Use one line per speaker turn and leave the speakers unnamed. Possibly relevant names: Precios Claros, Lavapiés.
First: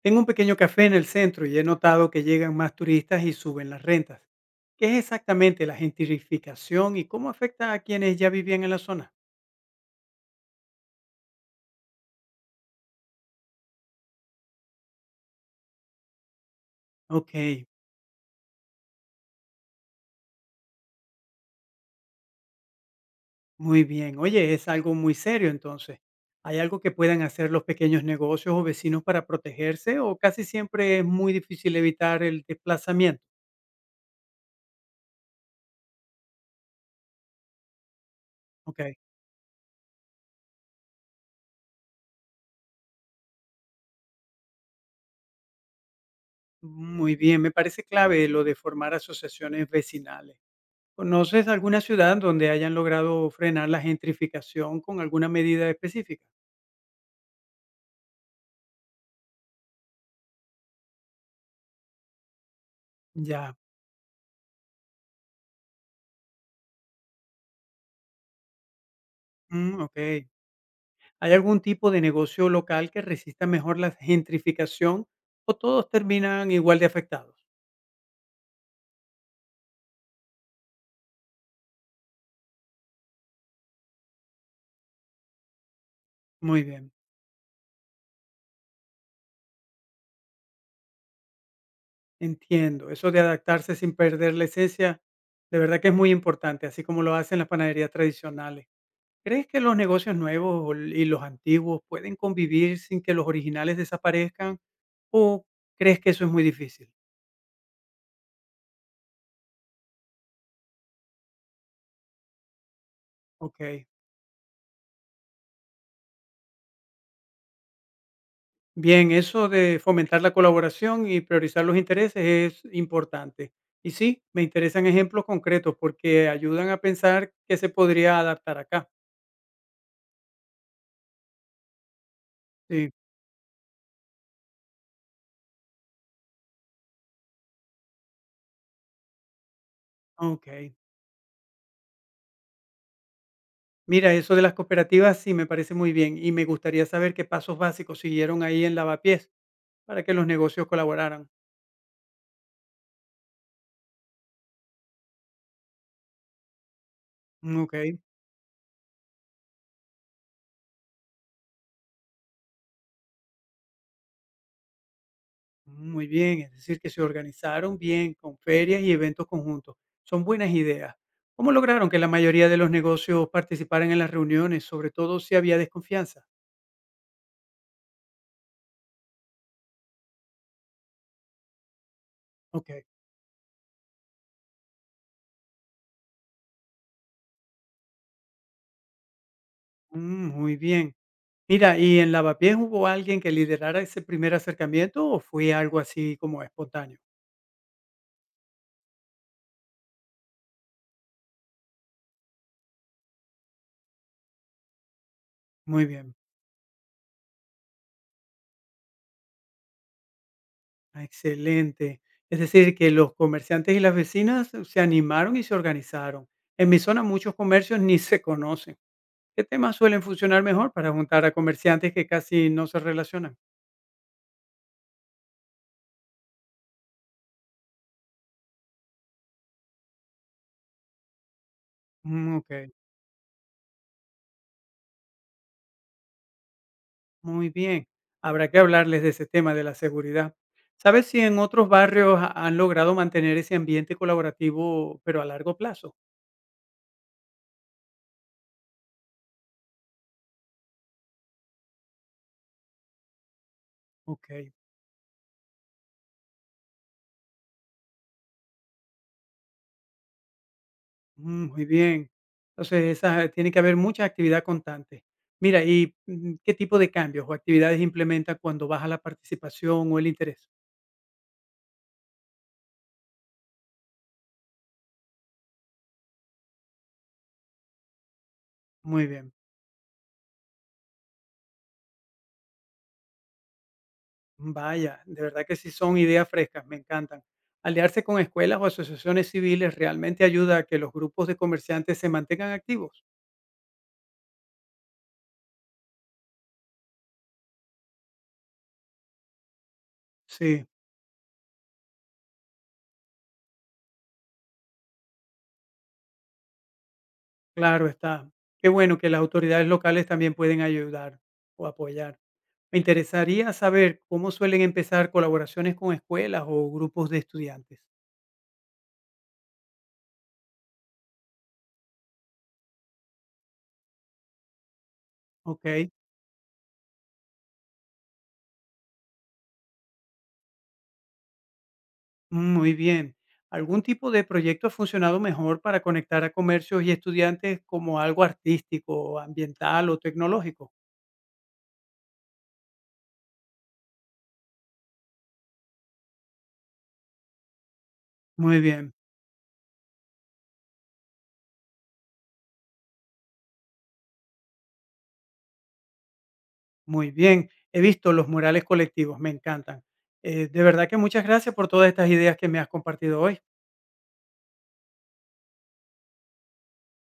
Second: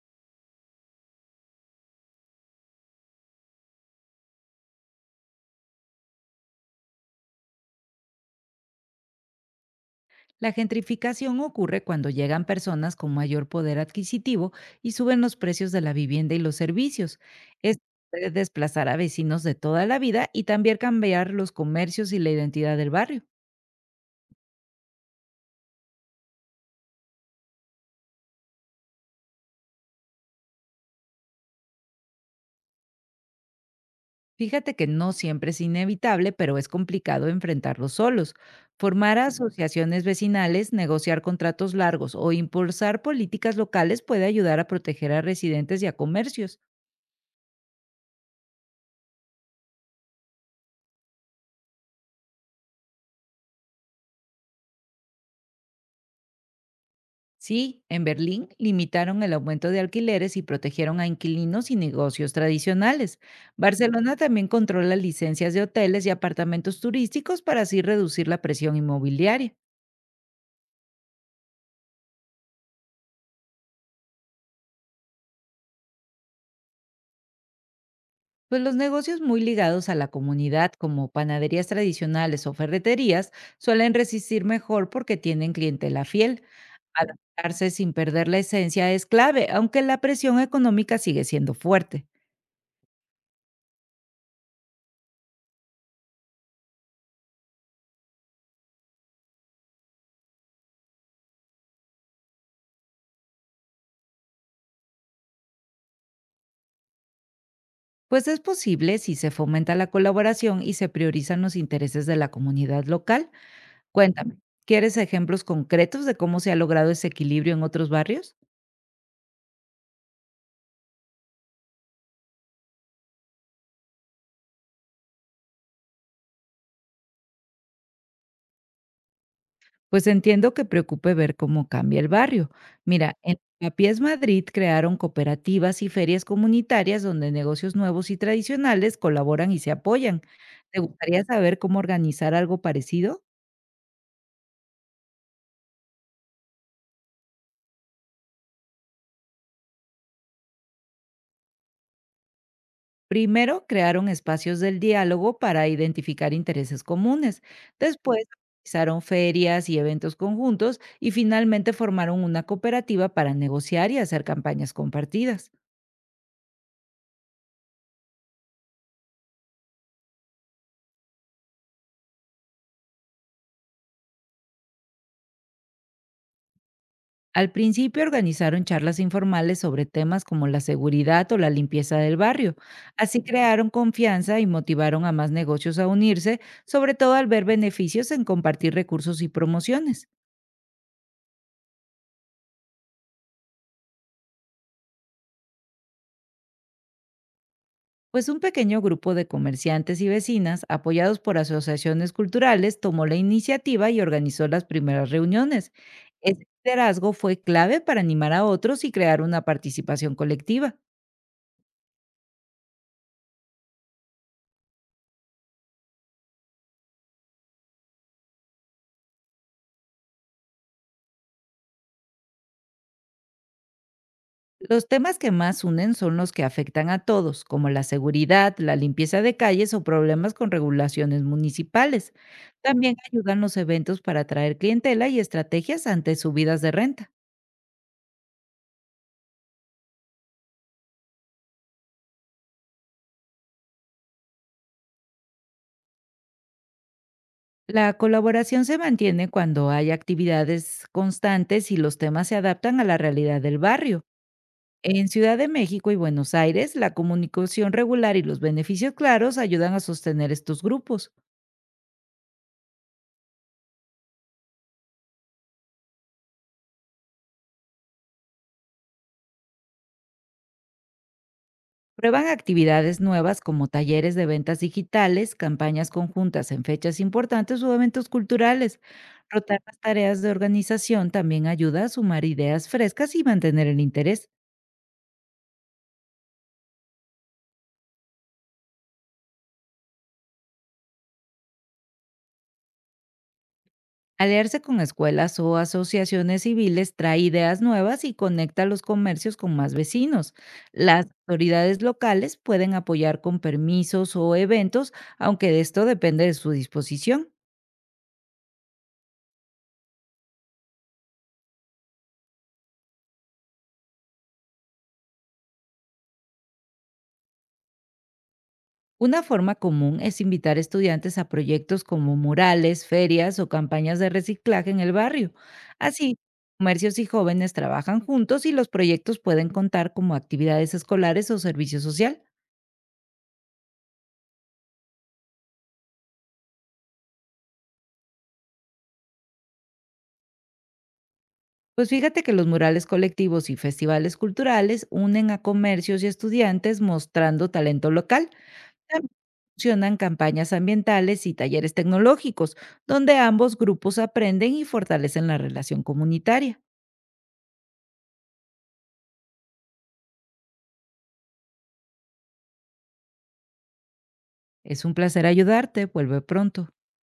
Tengo un pequeño café en el centro y he notado que llegan más turistas y suben las rentas. ¿Qué es exactamente la gentrificación y cómo afecta a quienes ya vivían en la zona?
La gentrificación ocurre cuando llegan personas con mayor poder adquisitivo y suben los precios de la vivienda y los servicios.
Ok,
Esto puede desplazar a vecinos de toda la vida y también cambiar los comercios y la identidad del barrio.
muy bien. Oye, es algo muy serio entonces. ¿Hay algo que puedan hacer los pequeños negocios o vecinos para protegerse o casi siempre es muy difícil evitar el desplazamiento?
Fíjate que no siempre es inevitable, pero es complicado enfrentarlo solos.
Ok,
Formar asociaciones vecinales, negociar contratos largos o impulsar políticas locales puede ayudar a proteger a residentes y a comercios.
muy bien. Me parece clave lo de formar asociaciones vecinales. ¿Conoces alguna ciudad donde hayan logrado frenar la gentrificación con alguna medida específica?
Sí, en Berlín limitaron el aumento de alquileres y protegieron a inquilinos y negocios tradicionales.
Ya,
Barcelona también controla licencias de hoteles y apartamentos turísticos para así reducir la presión inmobiliaria.
mm, ok. ¿Hay algún tipo de negocio local que resista mejor la gentrificación o todos terminan igual de afectados?
Pues los negocios muy ligados a la comunidad, como panaderías tradicionales o ferreterías, suelen resistir mejor porque tienen clientela fiel.
Muy bien,
Adaptarse sin perder la esencia es clave, aunque la presión económica sigue siendo fuerte.
entiendo. Eso de adaptarse sin perder la esencia, de verdad que es muy importante, así como lo hacen las panaderías tradicionales. ¿Crees que los negocios nuevos y los antiguos pueden convivir sin que los originales desaparezcan o crees que eso es muy difícil?
Pues es posible si se fomenta la colaboración y se priorizan los intereses de la comunidad local.
Ok.
Cuéntame, ¿quieres ejemplos concretos de cómo se ha logrado ese equilibrio en otros barrios?
Bien, eso de fomentar la colaboración y priorizar los intereses es importante. Y sí, me interesan ejemplos concretos porque ayudan a pensar qué se podría adaptar acá.
Pues entiendo que preocupe ver cómo cambia el barrio.
Sí,
Mira, en Papiés Madrid crearon cooperativas y ferias comunitarias donde negocios nuevos y tradicionales colaboran y se apoyan.
ok.
¿Te gustaría saber cómo organizar algo parecido?
Mira, eso de las cooperativas sí me parece muy bien y me gustaría saber qué pasos básicos siguieron ahí en Lavapiés para que los negocios colaboraran.
Primero, crearon espacios del diálogo para identificar intereses comunes.
Ok.
Después, organizaron ferias y eventos conjuntos y finalmente formaron una cooperativa para negociar y hacer campañas compartidas.
Muy bien, es decir, que se organizaron bien con ferias y eventos conjuntos. Son buenas ideas. ¿Cómo lograron que la mayoría de los negocios participaran en las reuniones, sobre todo si había desconfianza?
Al principio organizaron charlas informales sobre temas como la seguridad o la limpieza del barrio.
Ok.
Así crearon confianza y motivaron a más negocios a unirse, sobre todo al ver beneficios en compartir recursos y promociones.
Mm, muy bien. Mira, ¿y en Lavapiés hubo alguien que liderara ese primer acercamiento o fue algo así como espontáneo?
Pues un pequeño grupo de comerciantes y vecinas, apoyados por asociaciones culturales, tomó la iniciativa y organizó las primeras reuniones.
Muy bien,
Ese liderazgo fue clave para animar a otros y crear una participación colectiva.
ah, excelente. Es decir, que los comerciantes y las vecinas se animaron y se organizaron. En mi zona muchos comercios ni se conocen. ¿Qué temas suelen funcionar mejor para juntar a comerciantes que casi no se relacionan?
Los temas que más unen son los que afectan a todos, como la seguridad, la limpieza de calles o problemas con regulaciones municipales.
Mm, ok,
También ayudan los eventos para atraer clientela y estrategias ante subidas de renta.
muy bien. Habrá que hablarles de ese tema de la seguridad. ¿Sabes si en otros barrios han logrado mantener ese ambiente colaborativo, pero a largo plazo?
La colaboración se mantiene cuando hay actividades constantes y los temas se adaptan a la realidad del barrio.
Ok,
En Ciudad de México y Buenos Aires, la comunicación regular y los beneficios claros ayudan a sostener estos grupos.
mm, muy bien. Entonces, esa, tiene que haber mucha actividad constante. Mira, ¿y qué tipo de cambios o actividades implementan cuando baja la participación o el interés?
Prueban actividades nuevas como talleres de ventas digitales, campañas conjuntas en fechas importantes o eventos culturales.
Muy bien.
Rotar las tareas de organización también ayuda a sumar ideas frescas y mantener el interés.
Vaya, de verdad que sí son ideas frescas, me encantan. Aliarse con escuelas o asociaciones civiles realmente ayuda a que los grupos de comerciantes se mantengan activos.
Aliarse con escuelas o asociaciones civiles trae ideas nuevas y conecta los comercios con más vecinos.
Sí,
Las autoridades locales pueden apoyar con permisos o eventos, aunque de esto depende de su disposición.
claro está. Qué bueno que las autoridades locales también pueden ayudar o apoyar. Me interesaría saber cómo suelen empezar colaboraciones con escuelas o grupos de estudiantes.
Una forma común es invitar estudiantes a proyectos como murales, ferias o campañas de reciclaje en el barrio.
Ok,
Así, comercios y jóvenes trabajan juntos y los proyectos pueden contar como actividades escolares o servicio social.
muy bien. ¿Algún tipo de proyecto ha funcionado mejor para conectar a comercios y estudiantes como algo artístico, ambiental o tecnológico?
Pues fíjate que los murales colectivos y festivales culturales unen a comercios y estudiantes mostrando talento local.
Muy bien,
También funcionan campañas ambientales y talleres tecnológicos, donde ambos grupos aprenden y fortalecen la relación comunitaria.
muy bien. He visto los murales colectivos, me encantan. De verdad que muchas gracias por todas estas ideas que me has compartido hoy.
Es un placer ayudarte. Vuelve pronto.